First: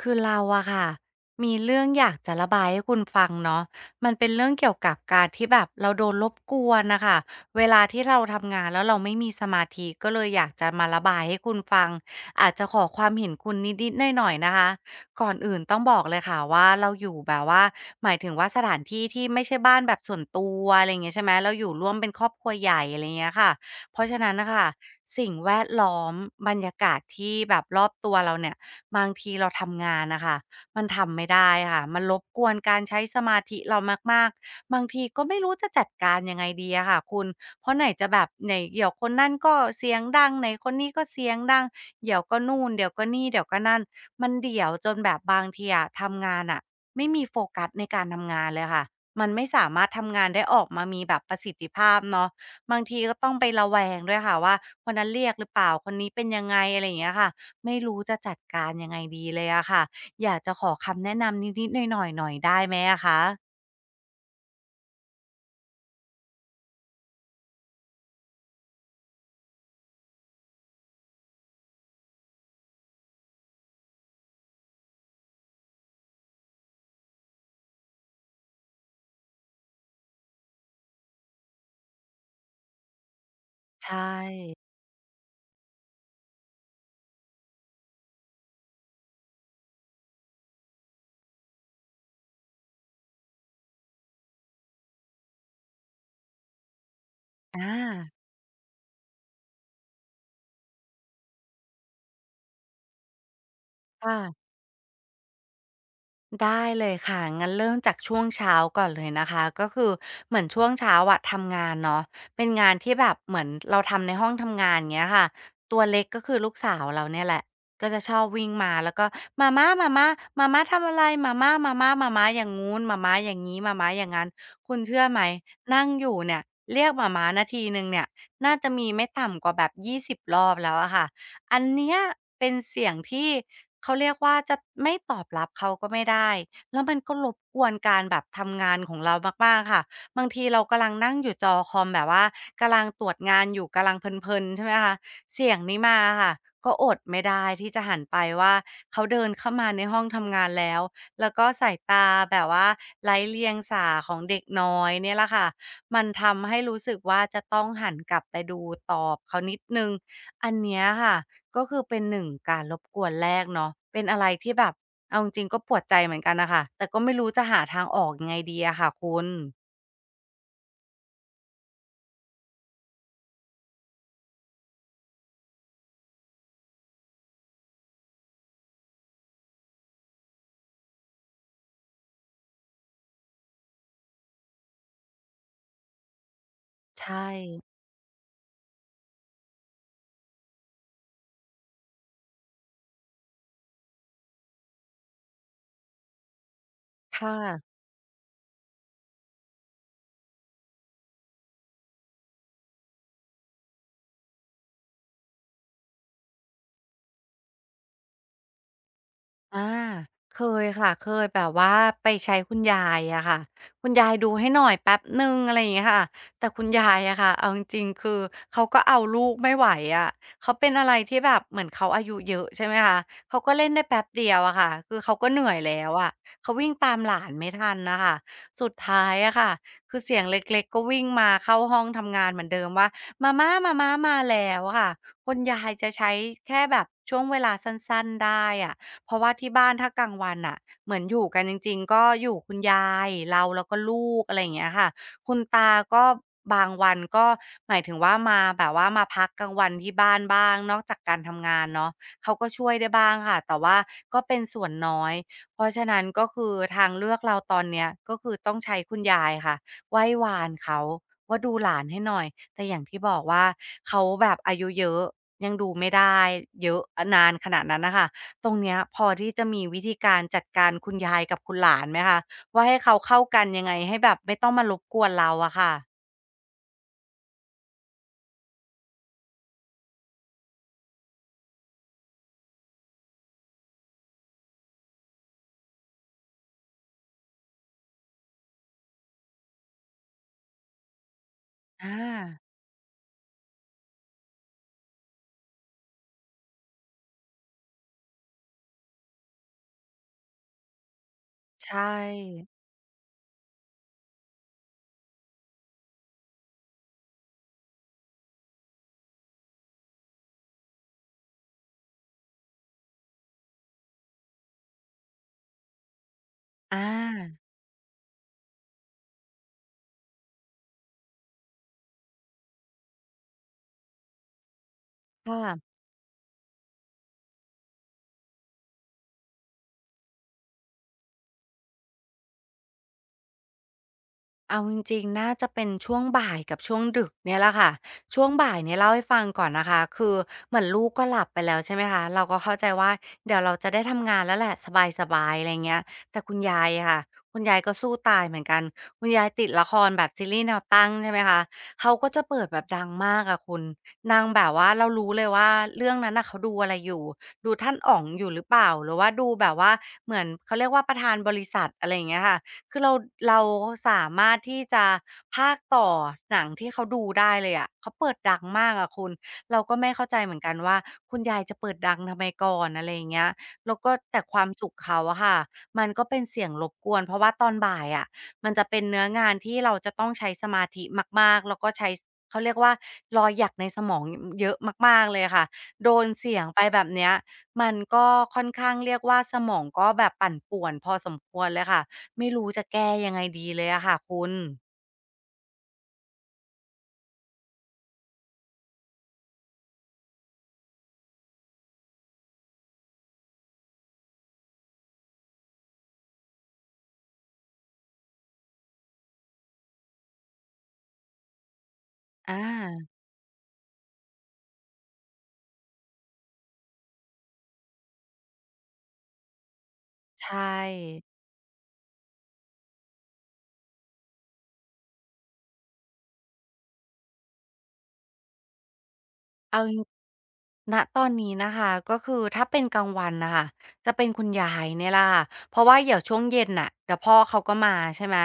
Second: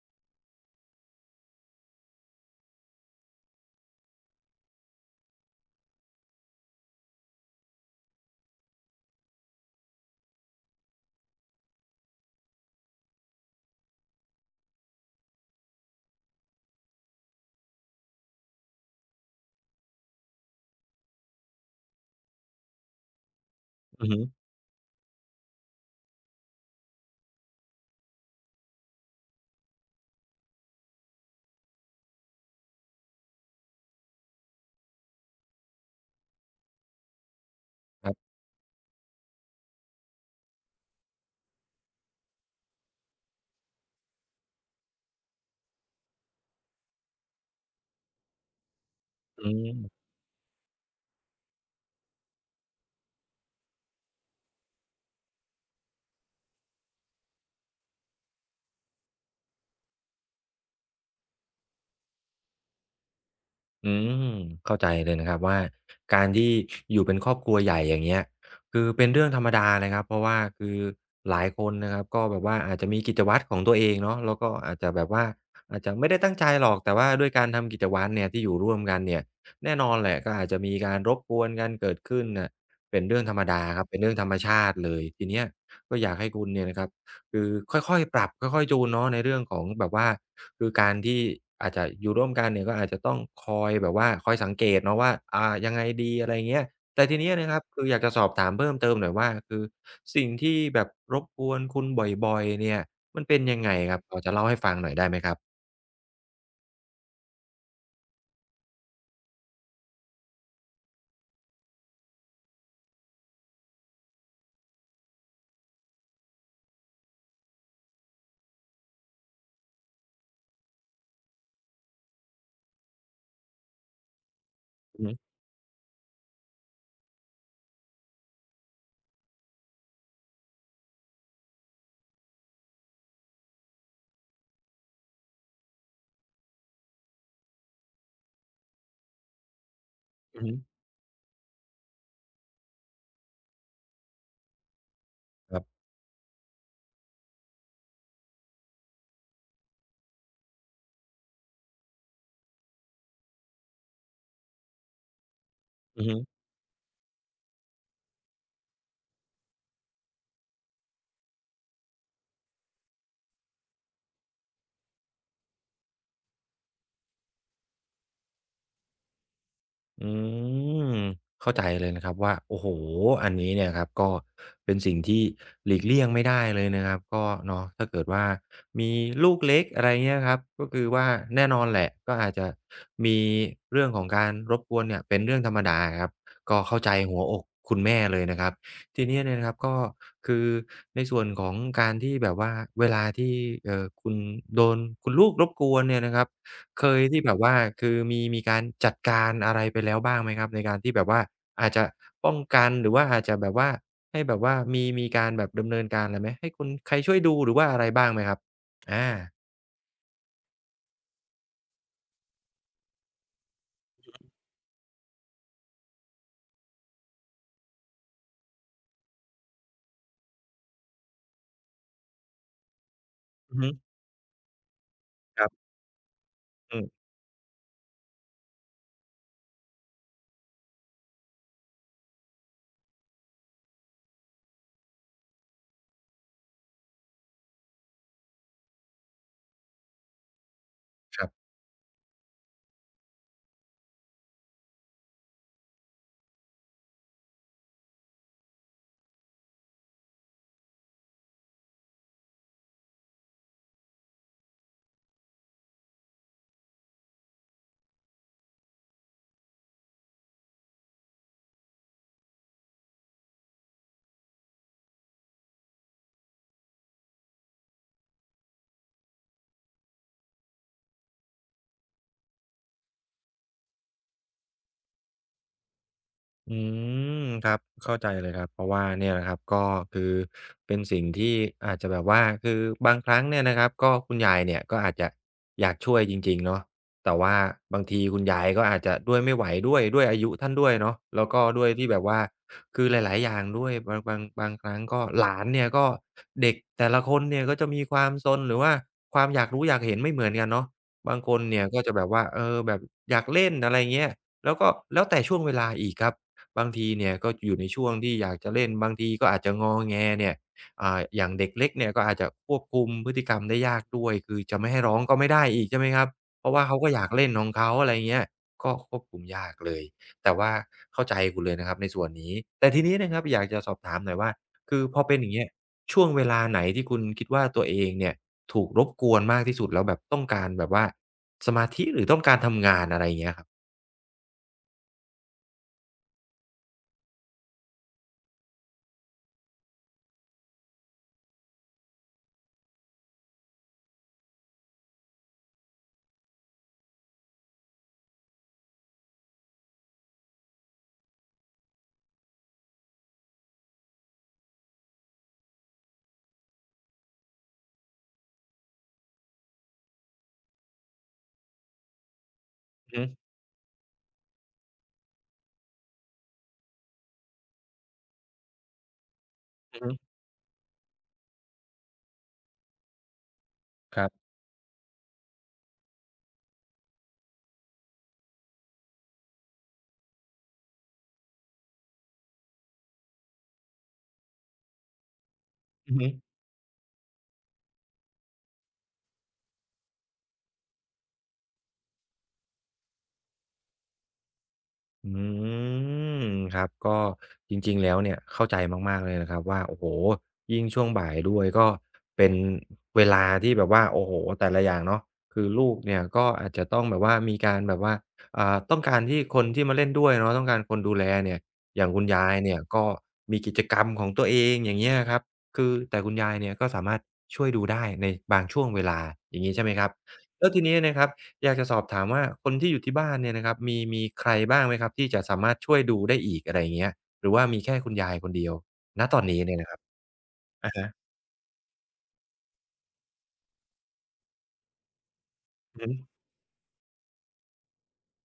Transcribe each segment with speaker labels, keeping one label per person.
Speaker 1: คือเราอะค่ะมีเรื่องอยากจะระบายให้คุณฟังเนาะมันเป็นเรื่องเกี่ยวกับการที่แบบเราโดนรบกวนน่ะค่ะเวลาที่เราทำงานแล้วเราไม่มีสมาธิก็เลยอยากจะมาระบายให้คุณฟังอาจจะขอความเห็นคุณนิดๆหน่อยๆนะคะก่อนอื่นต้องบอกเลยค่ะว่าเราอยู่แบบว่าหมายถึงว่าสถานที่ที่ไม่ใช่บ้านแบบส่วนตัวอะไรอย่างเงี้ยใช่ไหมเราอยู่ร่วมเป็นครอบครัวใหญ่อะไรอย่างเงี้ยค่ะเพ
Speaker 2: อื
Speaker 1: ราะ
Speaker 2: อ
Speaker 1: ฉะ
Speaker 2: ฮึ
Speaker 1: นั้นน่ะค่ะสิ่งแวดล้อมบรรยากาศที่แบบรอบตัวเราเนี่ย บางทีเราทำงานนะคะมันทำไม่ได้ค่ะมันรบกวนการใช้สมาธิเรามากๆบางทีก็ไม่รู้จะจัดการยังไงดีอะค่ะคุณเพราะไหนจะ
Speaker 2: ครั
Speaker 1: แบบ
Speaker 2: บ
Speaker 1: ไหนเดี๋ยวคนนั่นก็เสียงดังไหนคนนี้ก็เสียงดังเดี๋ยวก็นู่นเดี๋ยวก็นี่เดี๋ยวก็นั่นมันเดี่ยวจนแบบบางทีอะทำงานอะไม่มีโฟกัสในการทำงานเลยค่ะมันไม่
Speaker 2: อื
Speaker 1: สามารถ
Speaker 2: ม
Speaker 1: ทำงานได้ออกมามีแบบประสิทธิภาพเนาะบางทีก็ต้องไประแวงด้วยค่ะว่าคนนั้นเรียกหรือเปล่าคนนี้เป็นยังไงอะไรอย่างเงี้ยค่ะ ไม่รู้จะจัดการยังไงดีเลยอะค่ะอยากจะขอคำแนะนำนิดๆหน่อยๆหน่อยได้ไหมอะคะ
Speaker 2: อืมเข้าใจเลยนะครับว่าการที่อยู่เป็นครอบครัวใหญ่อย่างเงี้ยคือเป็นเรื่องธรรมดาเลยครับเพราะว่าคือหลายคนนะครับก็แบบว่าอาจจะมีกิจวัตรของตัวเองเนาะแล้วก็อาจจะแบบว่าอาจจะไม่ได้ตั้งใจหรอกแต่ว่าด้วยการทำกิจวัตรเนี่ยที่อยู่ร่วมกันเนี่ยแน่นอนแหละก็อาจจะมีการรบกวนกันเกิดขึ้นน่ะเป็นเรื่องธรรมดาครับ
Speaker 1: ใช่
Speaker 2: เป็นเรื่องธรรมชาติเลยทีเนี้ยก็อยากให้คุณเนี่ยนะครับ คือค่อยๆปรับค่อยๆจูนเนาะในเรื่องของแบบว่าคือการที่อาจจะอยู่ร่วมกันเนี่ยก็อาจจะต้องคอยแบบว่าคอยสังเกตเนาะว่ายังไงดีอะไรเงี้ยแต่ทีเนี้ยนะค
Speaker 1: อ
Speaker 2: รับคืออยากจะ
Speaker 1: า
Speaker 2: สอบถามเพิ่มเติมหน่อยว่าคือสิ่งที่แบบรบกวนคุณบ่อยๆเนี่ยมันเป็นยังไงครับพอจะ
Speaker 1: ค่ะ
Speaker 2: เล่าให้ฟังหน่อยได้ไหมครับ
Speaker 1: ได้เลยค่ะงั้นเริ่มจากช่วงเช้าก่อนเลยนะคะก็คือเหมือนช่วงเช้าอะทำงานเนาะเป็นงานที่แบบเหมือนเราทำในห้องทำงานเงี้ยค่ะตัวเล็กก็คือลูกสาวเราเนี่ยแหละก็จะชอบวิ่งมาแล้วก็มาม่ามาม่ามาม่าทำอะไรมาม่ามาม่ามาม่าอย่างงู้นมาม่าอย่างนี้มาม่าอย่างนั้นคุณ
Speaker 2: อื
Speaker 1: เชื่
Speaker 2: อ
Speaker 1: อ
Speaker 2: ฮึ
Speaker 1: ไหมนั่งอยู่เนี่ยเรียกมาม่านาทีหนึ่งเนี่ยน่าจะมีไม่ต่ำกว่าแบบ20รอบแล้วอะค่ะอันเนี้ยเป็นเสียงที่ เขาเรียกว่าจะไม่ตอบรับเขาก็ไม่ได้ แล้วมันก็รบกวนการแบบทำงานของเรามากๆค่ะบาง
Speaker 2: อื
Speaker 1: ที
Speaker 2: อฮึ
Speaker 1: เรากำลังนั่งอยู่จอคอมแบบว่ากำลังตรวจงานอยู่กำลังเพลินๆใช่ไหมคะเสีย
Speaker 2: ค
Speaker 1: ง
Speaker 2: รับ
Speaker 1: นี้มาอะค่ะก็อดไม่ได้ที่จะหันไปว่าเขาเดินเข้ามาในห้องทำงานแล้วแล้วก็สายตาแบบว่าไร้เลียงสาของเด็กน้อยเนี่ยแหละค่ะมั
Speaker 2: อือ
Speaker 1: น
Speaker 2: ฮึ
Speaker 1: ทำให้รู้สึกว่าจะต้องหันกลับไปดูตอบเขานิดหนึ่งอันเนี้ยค่ะ ก็คือเป็นหนึ่งการรบกวนแรกเนาะเป็นอะไรที่แบบเอาจริงๆก็ปวดใจเหมือนกันน่ะค่ะแต่ก็ไม่รู้จะหาทางออกยังไงดีอะค่ะคุณ
Speaker 2: อืมเข้าใจเลยนะครับว่าโอ้โฮอันนี้เนี่ยครับก็เป็นสิ่งที่หลีกเลี่ยงไม่ได้เลยนะครับก็เนาะถ้าเกิดว่ามีลูกเล็กอะไรเงี้ยครับก็คือว่าแน่นอนแหละก็อาจจะมีเรื่องของการรบกวนเนี่ยเป็นเรื่องธรรมดาครับก็เข้าใจ
Speaker 1: ใช
Speaker 2: หัว
Speaker 1: ่
Speaker 2: อกคุณแม่เลยนะครับทีเนี้ยเนี่ยนะครับก็คือในส่วนของการที่แบบว่าเวลาที่คุณโดนคุณลูกรบกวนเนี่ยนะครับ เคยที่แบ
Speaker 1: ค่ะ
Speaker 2: บว่าคือมีการจัดการอะไรไปแล้วบ้างไหมครับในการที่แบบว่าอาจจะป้องกันหรือว่าอาจจะแบบว่าให้แบบว่ามีการแบบดำเนินการอะไรไหมให้คุณใครช่วยดูหรือว่าอะไรบ้างไหมครับอา
Speaker 1: อาเคยค่ะเคยแบบว่าไปใช้คุณยายอะค่ะคุณยายดูให้หน่อยแป๊บหนึ่งอะไรอย่างเงี้ยค่ะแต่คุณยายอะค่ะเอาจริงๆคือเขาก็เอาลูกไม่ไหวอะเขาเป็นอะไรที่แบบเหมือนเขาอายุเยอะใช่ไหมคะเขาก็
Speaker 2: อือ
Speaker 1: เล่
Speaker 2: ฮึ
Speaker 1: นได้แป๊บเดียวอะค่ะคือเขาก็เห
Speaker 2: ค
Speaker 1: นื่
Speaker 2: รั
Speaker 1: อย
Speaker 2: บ
Speaker 1: แล้วอะเขาวิ่ง
Speaker 2: อื
Speaker 1: ตาม
Speaker 2: ม
Speaker 1: หลานไม่ทันน่ะค่ะสุดท้ายอะค่ะคือเสียงเล็กๆก็วิ่งมาเข้าห้องทำงานเหมือนเดิมว่ามาม่ามาม้ามาแล้วค่ะคุณยายจะใช้แค่แบบช่วงเวลาสั้นๆได้อะ เพราะว่าที่บ้านถ้ากลางวันน่ะเหมือนอ
Speaker 2: ค
Speaker 1: ยู่
Speaker 2: รั
Speaker 1: กัน
Speaker 2: บ
Speaker 1: จริงๆก็อยู่คุณยายเราแล้วก็ลูกอะไรอย่างเงี้ยค่ะคุณตาก็บางวันก็หมายถึงว่ามาแบบว่ามาพักกลางวันที่บ้านบ้างนอกจากการทำงานเนาะเขาก็ช่วยได้บ้างค่ะแต่ว่าก็เป็นส่วนน้อยเพราะฉะนั้นก็คือทางเลือกเราตอนเนี้ยก็คือต้องใช้คุณยายค่ะไหว้วานเขาว่าดูหลานให้หน่อยแต่อย่างที่บอกว่าเขาแบบอายุเยอะยังดูไม่ได้เยอะนานขนาดนั้นนะคะ ตรงเนี้ยพอที่จะมีวิธีการจัดการคุณยายกับคุณหลานไหมคะว่าให้เขาเข้ากันยังไงให้แบบไม่ต้องมารบกวนเราอะค่ะ
Speaker 2: อืมครับเข้าใจเลยครับเพราะว่าเนี่ยนะครับก็คือเป็นสิ่งที่อาจจะแบบว่าคือบางครั้งเนี่ยนะครับก็คุณยายเนี่ยก็อาจจะอยากช่วยจริงๆเนาะแต่ว่าบางทีคุณยายก็อาจจะด้วยไม่ไหวด้วยอายุท่านด้วยเนาะแล้วก็ด้วยที่
Speaker 1: อา
Speaker 2: แบบว่าคือหลายๆอย่างด้วยบางครั้งก็หลานเนี่ยก็เด็กแต่ละคนเนี่ยก็จะมีความซนหรือว่าความอยากรู้อยากเห็นไม่เหมือนกันเนาะบางคนเนี่ยก็จะ
Speaker 1: ใช่
Speaker 2: แบบว่าเออแบบอยากเล่นอะไรเงี้ยแล้วก็แล้วแต่ช่วงเวลาอีกครับ บางทีเนี่ยก็อยู่ในช่วงที่อยากจะเล่นบางทีก็อาจจะงอแงเนี่ยอย่างเด็กเล็กเนี่ยก็อาจจะควบคุมพฤติกรรมได้ยากด้วยคือจะไม่ให้ร้องก็ไม่ได้อีกใช่ไหมครับเพราะว่าเขา
Speaker 1: อา
Speaker 2: ก็อยากเล่นของเขาอะไรเงี้ยก็ควบคุมยากเลยแต่ว่าเข้าใจคุณเลยนะครับในส่วนนี้แต่ทีนี้นะครับอยากจะสอบถามหน่อยว่าคือพอเป็นอย่างเงี้ย
Speaker 1: ค่ะ
Speaker 2: ช่วงเวลาไหนที่คุณคิดว่าตัวเองเนี่ยถูกรบกวนมากที่สุดแล้วแบบต้องการแบบว่าสมาธิหรือต้องการทำงานอะไรอย่างเงี้ยครับ
Speaker 1: เอาจริงๆ น่าจะเป็นช่วงบ่ายกับช่วงดึกเนี่ยแหละค่ะ ช่วงบ่ายเนี่ยเล่าให้ฟังก่อนนะคะ คือเหมือนลูกก็หลับไปแล้วใช่ไหมคะ เราก็เข้าใจว่าเดี๋ยวเราจะได้ทำงานแล้วแหละสบายๆอะไรเงี้ยแต่คุณยายอะค่ะคุณยายก็สู้ตายเหมือนกันคุณยายติดละครแบบซีรีส์แนวตั้งใช่ไหมคะ เขาก็จะเปิดแบบดังมากอะคุณ นางแบบว่าเรารู้เลยว่าเรื่องนั้นน่ะเขาดูอะไรอยู่ดูท่านอ๋องอยู่หรือเปล่าหรือว่าดูแบบว่าเหมือนเขาเรียกว่าประธานบริษัทอะไรอย่างเงี้ยค่ะ คือเรา
Speaker 2: อือ
Speaker 1: เราสามารถที่จะพากย์ต่อหนังที่เขาดูได้เลยอะเขาเปิดดังมากอะคุณเราก็
Speaker 2: ฮึ
Speaker 1: ไม่เข้าใจเหมือนกันว่าคุณยายจะเปิดดังทำไมก่อนอะไรอย่างเงี้ยแล้วก็
Speaker 2: ๆครั
Speaker 1: แต่
Speaker 2: บ
Speaker 1: ความสุขเขาอะค่ะมันก็เป็นเสียงรบกวนเพราะว่าตอนบ่ายอะมันจะเป็นเนื้องานที่เราจะต้องใช้สมาธิมากๆแล้วก็ใช้เขาเรียกว่ารอยหยักในสมองอเยอะมากๆเลยค่ะโด
Speaker 2: อือ
Speaker 1: น
Speaker 2: ฮึ
Speaker 1: เสียงไปแบบเนี้ยมันก็ค่อนข้างเรียกว่าสมองก็แบบปั่นป่วนพอสมควรเลยค่ะ ไม่รู้จะแก้ยังไงดีเลยอะค่ะคุณ
Speaker 2: อืมครับก็จริงๆแล้วเนี่ยเข้าใจมากๆเลยนะครับว่าโอ้โฮยิ่งช่วงบ่ายด้วยก็เป็นเวลาที่แบบว่าโอ้โฮแต่ละอย่างเนาะคือลูกเนี่ยก็อาจจะต้องแบบว่ามีการแบบว่าต้องการที่คนที่มาเล่นด้วยเนาะต้องการคนดูแลเนี่ยอย่างคุณยาย
Speaker 1: อา
Speaker 2: เนี่ยก็มีกิจกรรมของตัวเองอย่างเงี้ยครับคือแต่คุณยายเนี่ยก็สามารถช่วยดูได้ในบางช่วงเวลาอย่างงี้ใช่ไหมครับ
Speaker 1: ใช
Speaker 2: แล้วทีนี้นะค
Speaker 1: ่
Speaker 2: รับ อยากจะสอบถามว่าคนที่อยู่ที่บ้านเนี่ยนะครับมีใครบ้างไหมครับที่จะสามารถช่วยดูได้อีกอะไรอย่างเงี้ยหรือว่ามีแค่คุณยายคนเดียวณตอนนี้เนี่ย
Speaker 1: เอา
Speaker 2: นะค
Speaker 1: จ
Speaker 2: รับอะ
Speaker 1: ณ
Speaker 2: ฮะ
Speaker 1: ตอนนี้นะคะก็คือถ้าเป็นกลางวันนะค่ะจะเป็นคุณยายเนี่ยละค่ะเพราะว่า
Speaker 2: อือฮึ
Speaker 1: เดี๋ยวช่วงเย็นน่ะเดี๋ยวพ่อเขาก็มาใช่ไหม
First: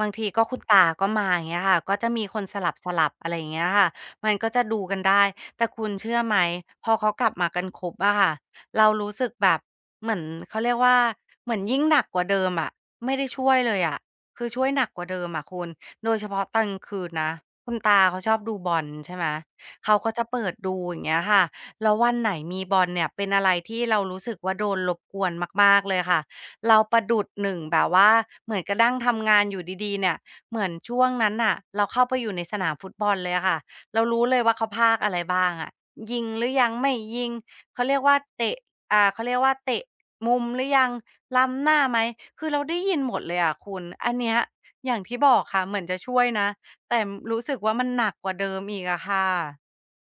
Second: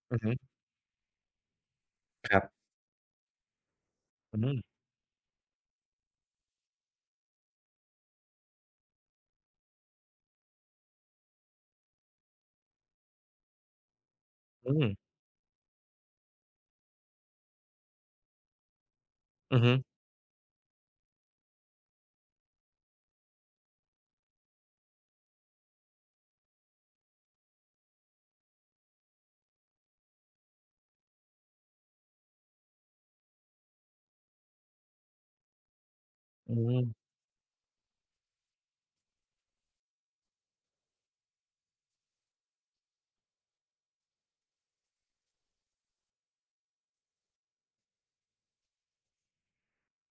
Speaker 1: บาง
Speaker 2: อือ
Speaker 1: ที
Speaker 2: ฮึ
Speaker 1: ก็คุณตาก็มาอย่างเงี้ยค่ะก็จะมี
Speaker 2: ค
Speaker 1: ค
Speaker 2: รั
Speaker 1: นส
Speaker 2: บ
Speaker 1: ลับสลับอะไรอย่างเงี้ยค่ะมัน
Speaker 2: อื
Speaker 1: ก็
Speaker 2: ม
Speaker 1: จะดูกันได้แต่คุณเชื่อไหมพอเขากลับมากันครบอะค่ะเรารู้สึกแบบเหมือนเขาเรียกว่าเหมือนยิ่งหนักกว่าเดิมอะไม่ได้ช่วยเลยอะคือช่วย
Speaker 2: อื
Speaker 1: ห
Speaker 2: ม
Speaker 1: นักกว่าเดิมอะคุณโดยเฉพาะตอนกลางคืนนะคุณตาเขาชอบดูบอลใช่ไหม
Speaker 2: อือฮึ
Speaker 1: เขาก็จะเปิดดูอย่างเงี้ยค่ะ แล้ววันไหนมีบอลเนี่ยเป็นอะไรที่เรารู้สึกว่าโดนรบกวนมากๆเลยค่ะเราประดุจหนึ่งแบบว่าเหมือนกระดั้งทำงานอยู่ดีๆเนี่ยเหมือนช่วงนั้นน่ะเราเข้าไปอยู่ในสนามฟุตบอลเลยอะค่ะเรารู้เลยว่าเขาพากย์อะไรบ้างอะยิงหรือ
Speaker 2: อื
Speaker 1: ยัง
Speaker 2: ม
Speaker 1: ไม่ยิงเขาเรียกว่าเตะเขาเรียกว่าเตะมุมหรือยังล้ำหน้าไหมคือเราได้ยินหมดเลยอะคุณอันเนี้ยอย่างที่บอกค่ะเหมือนจะช่วยนะแต่รู้สึกว่ามันหนักกว่าเดิมอีกอะค่ะ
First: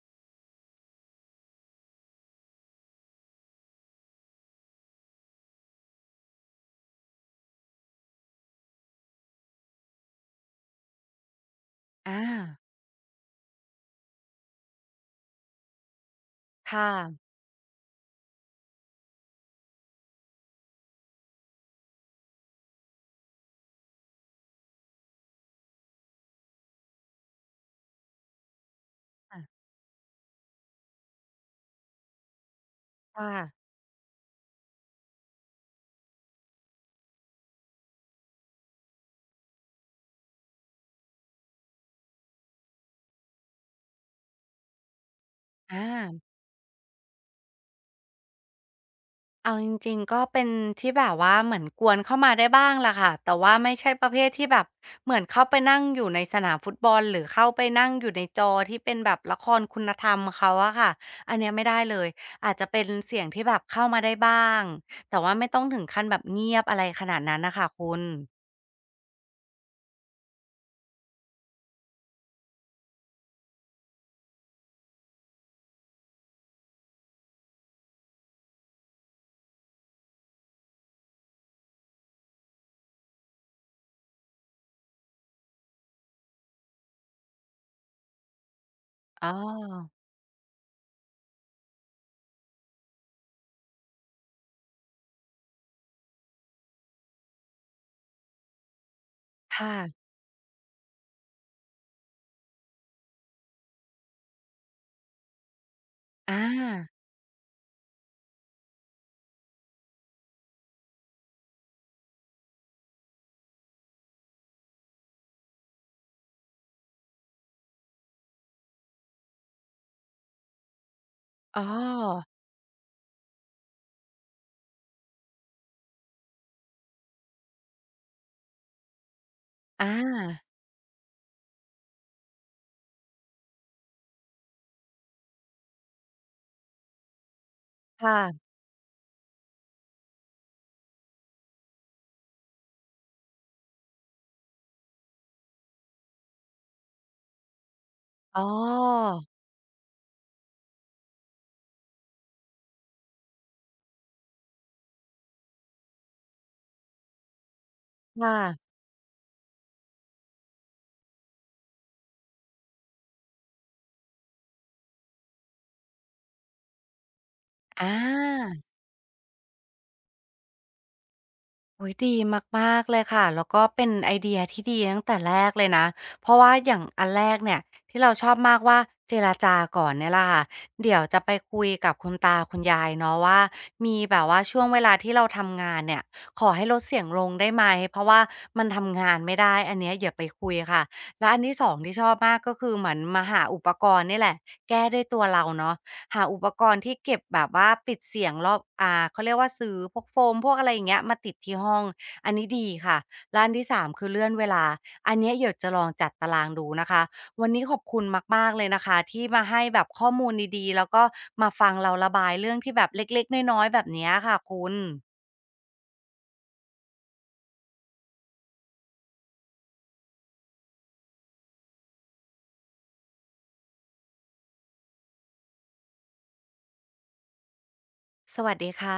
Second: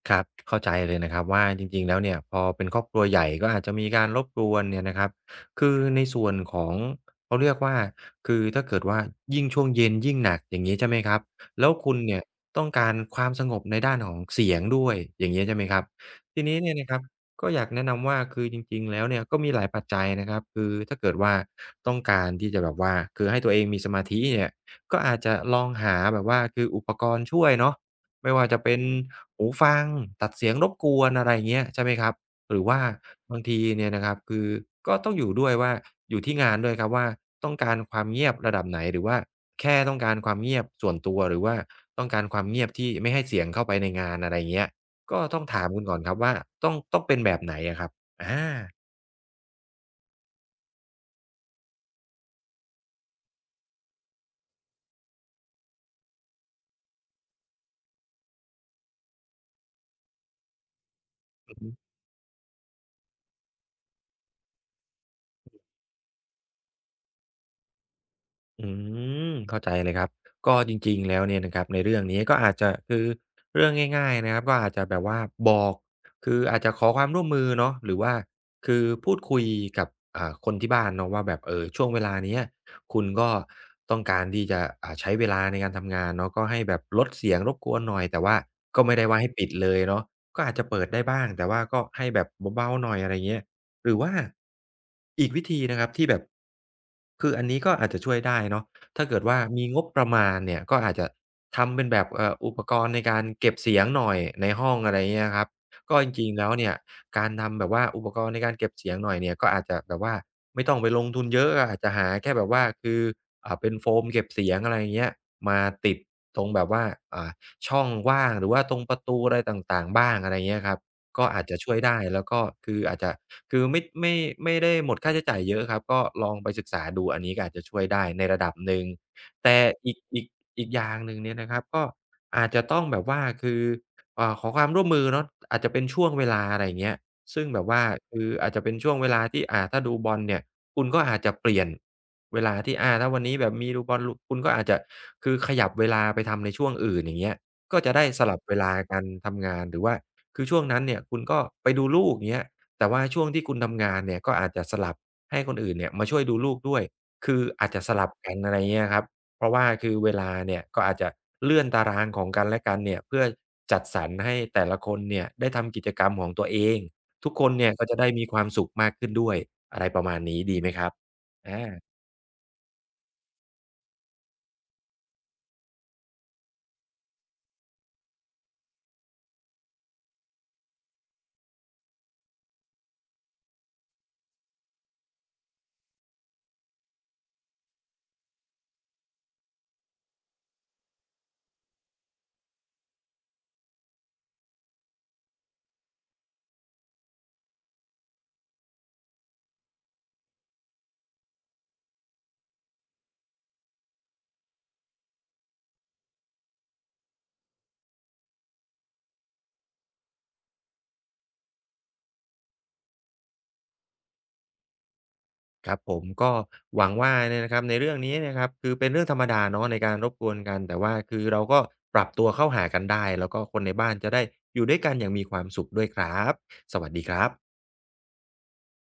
Speaker 2: ครับเข้าใจเลยนะครับว่าจริงๆแล้วเนี่ยพอเป็นครอบครัวใหญ่ก็อาจจะมีการรบกวนเนี่ยนะครับคือในส่วนของเขาเรียกว่าคือถ้าเกิดว่ายิ่งช่วงเย็นยิ่งหนักอย่างงี้ใช่ไหมครับแล้วคุณเนี่ย
Speaker 1: อา
Speaker 2: ต้องการความสงบในด้านของเสียงด้วยอย่างงี้ใช่ไหมครับทีนี้เนี่ย
Speaker 1: ค่ะ
Speaker 2: นะครับก็อยากแนะนำว่าคือจริงๆแล้วเนี่ยก็มีหลายปัจจัยนะครับคือถ้าเกิดว่าต้องการที่จะแบบว่าคือให้ตัวเองมีสมาธิเนี่ยก็อาจจะลองหาแบบว่าคืออุปกรณ์ช่วยเนาะ ไม่ว่าจะเป็นหูฟังตัดเสียงรบกวนอะไรเงี้ยใช่ไหมครับหรือว่าบาง
Speaker 1: ค่ะ
Speaker 2: ทีเนี่ยนะครับคือก็ต้องอยู่ด้วยว่าอยู่ที่งานด้วยครับว่าต้องการความเงียบระดับไหนหรือว่าแค่ต้องการความเงียบส่วนตัวหรือว่าต้องการความเงียบที่ไม่ให้เสียงเข้าไปในงานอะไรเงี้ยก็ต้องถาม
Speaker 1: อ
Speaker 2: คุณก่อนครับ
Speaker 1: า
Speaker 2: ว่าต้องเป็นแบบไหนอะครับอา
Speaker 1: เอาจริงๆ ก็เป็นที่แบบว่าเหมือนกวนเข้ามาได้บ้างแหละค่ะแต่ว่าไม่ใช่ประเภทที่แบบเหมือนเข้าไปนั่งอยู่ในสนามฟุตบอลหรือเข้าไปนั่งอยู่ในจอที่เป็นแบบละครคุณธรรมเขาอะค่ะอันเนี้ย
Speaker 2: อือ
Speaker 1: ไม่
Speaker 2: ฮึ
Speaker 1: ได้เลยอาจจะเป็นเสียงที่แบบเข้ามาได้บ้าง แต่ว่าไม่ต้องถึงขั้นแบบเงียบอะไรขนาดนั้นน่ะค่ะคุณ
Speaker 2: อืมเข้าใจเลยครับก็จริงๆแล้วเนี่ยนะครับในเรื่องนี้ก็อาจจะคือเรื่องง่ายๆนะครับก็อาจจะแบบว่าบอกคืออาจจะขอความร่วมมือเนาะหรือว่าคือพูดคุยกับคนที่บ้านเนาะว่าแบบช่วงเวลาเนี้ยคุณก็ต้องการที่จะใช้เวลาในการทำงานเนาะก็ให้แบบลดเสียงรบกวนหน่อยแต่ว่าก็ไม่ได้ว่า
Speaker 1: อ๋อ
Speaker 2: ให้ปิดเลยเนาะก็อาจจะเปิดได้บ้างแต่ว่าก็ให้แบบเบาๆหน่อยอะไรเงี้ย หรือว่าอีกวิธีนะครับที่แบบคืออันนี้ก็อาจจะช่วยได้เนาะถ้าเกิดว่ามี
Speaker 1: ค่ะ
Speaker 2: งบประมาณเนี่ยก็อาจจะทำเป็นแบบอุปกรณ์ในการเก็บเสียงหน่อยในห้องอะไรอย่างเงี้ยครับก็จริงๆ
Speaker 1: อา
Speaker 2: แล้วเนี่ยการทำแบบว่าอุปกรณ์ในการเก็บเสียงหน่อยเนี่ยก็อาจจะแบบว่าไม่ต้องไปลงทุนเยอะก็อาจจะหาแค่แบบว่าคือเป็นโฟมเก็บเสียงอะไรอย่างเงี้ยมาติดตรงแบบว่าอ่าช่องว่างหรือว่าตรงประตูอะไรต่างๆบ้างอะไรอย่างเงี้ยครับก็อาจจะ
Speaker 1: อ๋
Speaker 2: ช่วยได้แล้ว
Speaker 1: อ
Speaker 2: ก็คืออาจจะ คือไม่ได้หมดค่าใช้จ่ายเยอะครับก็ลองไปศึกษาดูอันนี้ก็อาจจะช่วยได้ในระดับหนึ่งแต่
Speaker 1: อ
Speaker 2: อีกอีก
Speaker 1: า
Speaker 2: อีกอย่างหนึ่งเนี่ยนะครับก็อาจจะต้องแบบว่าคือขอความร่วมมือเนาะอาจจะเป็นช่วงเวลาอะไรอย่างเงี้ยซึ่งแบบว่าคือ
Speaker 1: ค่ะ
Speaker 2: อาจจะเป็นช่วงเวลาที่ถ้าดูบอลเนี่ยคุณก็อาจจะเปลี่ยนเวลาที่อาถ้าวันนี้แบบมีดูบอลลุคุณก็อาจจะคือขยับเวลาไปทำในช่วงอื่นอย่างเงี้ยก็จะได้สลั
Speaker 1: อ๋
Speaker 2: บ
Speaker 1: อ
Speaker 2: เวลากันทำงานหรือว่าคือช่วงนั้นเนี่ยคุณก็ไปดูลูกอย่างเงี้ย แต่ว่าช่วงที่คุณทำงานเนี่ยก็อาจจะสลับให้คนอื่นเนี่ยมาช่วยดูลูกด้วยคืออาจจะสลับกั
Speaker 1: ค่ะ
Speaker 2: นอะไรเงี้ยครับเพราะว่าคือเวลาเนี่ยก็อาจจะเลื่อนตารางของกันและกันเนี่ยเพื่อจัดสรรให้แต่ละคนเนี่ยได้ทำกิจกรรมของตัวเองทุกคนเนี่ยก็
Speaker 1: อา
Speaker 2: จะได้มีความสุขมากขึ้นด้วยอะไรประมาณนี้ดีไหมครับอา
Speaker 1: โอ้ยดีมากๆเลยค่ะแล้วก็เป็นไอเดียที่ดีตั้งแต่แรกเลยนะเพราะว่าอย่างอันแรกเนี่ยที่เราชอบมากว่าเจรจาก่อนเนี่ยแหละค่ะเดี๋ยวจะไปคุยกับคุณตาคุณยายเนาะว่ามีแบบว่าช่วงเวลาที่เราทำงานเนี่ยขอให้ลดเสียงลงได้ไหมเพราะว่ามันทำงานไม่ได้อันเนี้ยอย่าไปคุยค่ะแล้วอันที่สองที่ชอบมากก็คือเหมือนมาหาอุปกรณ์นี่แหละแก้ด้วยตัวเราเนาะ หาอุปกรณ์ที่เก็บแบบว่าปิดเสียงรอบอ่าเขาเรียกว่าซื้อพวกโฟมพวกอะไรอย่างเงี้ยมาติดที่ห้องอันนี้ดีค่ะแล้าอันที่3คือเลื่อนเวลาอันเนี้ยเดี๋ยวจะลองจัดตารางดูนะคะวันนี้ขอบคุณมากๆเลยนะคะที่มาให้แบบข้อมูลดีๆแล้วก็มาฟังเราระบายเรื่องที่แบบเล็กๆน้อยๆแบบเนี้ยค่ะคุณ
Speaker 2: ครับผมก็หวังว่าเนี่ยนะครับในเรื่องนี้เนะครับคือเป็นเรื่องธรรมดาเนาะในการรบกวนกันแต่ว่าคือเราก็ปรับตัวเข้าหากันได้แล้วก็คนในบ้านจะได้อยู่ด้วยกันอย่างมีความสุขด้วยครับสวัสดีครับ
Speaker 1: สวัสดีค่ะ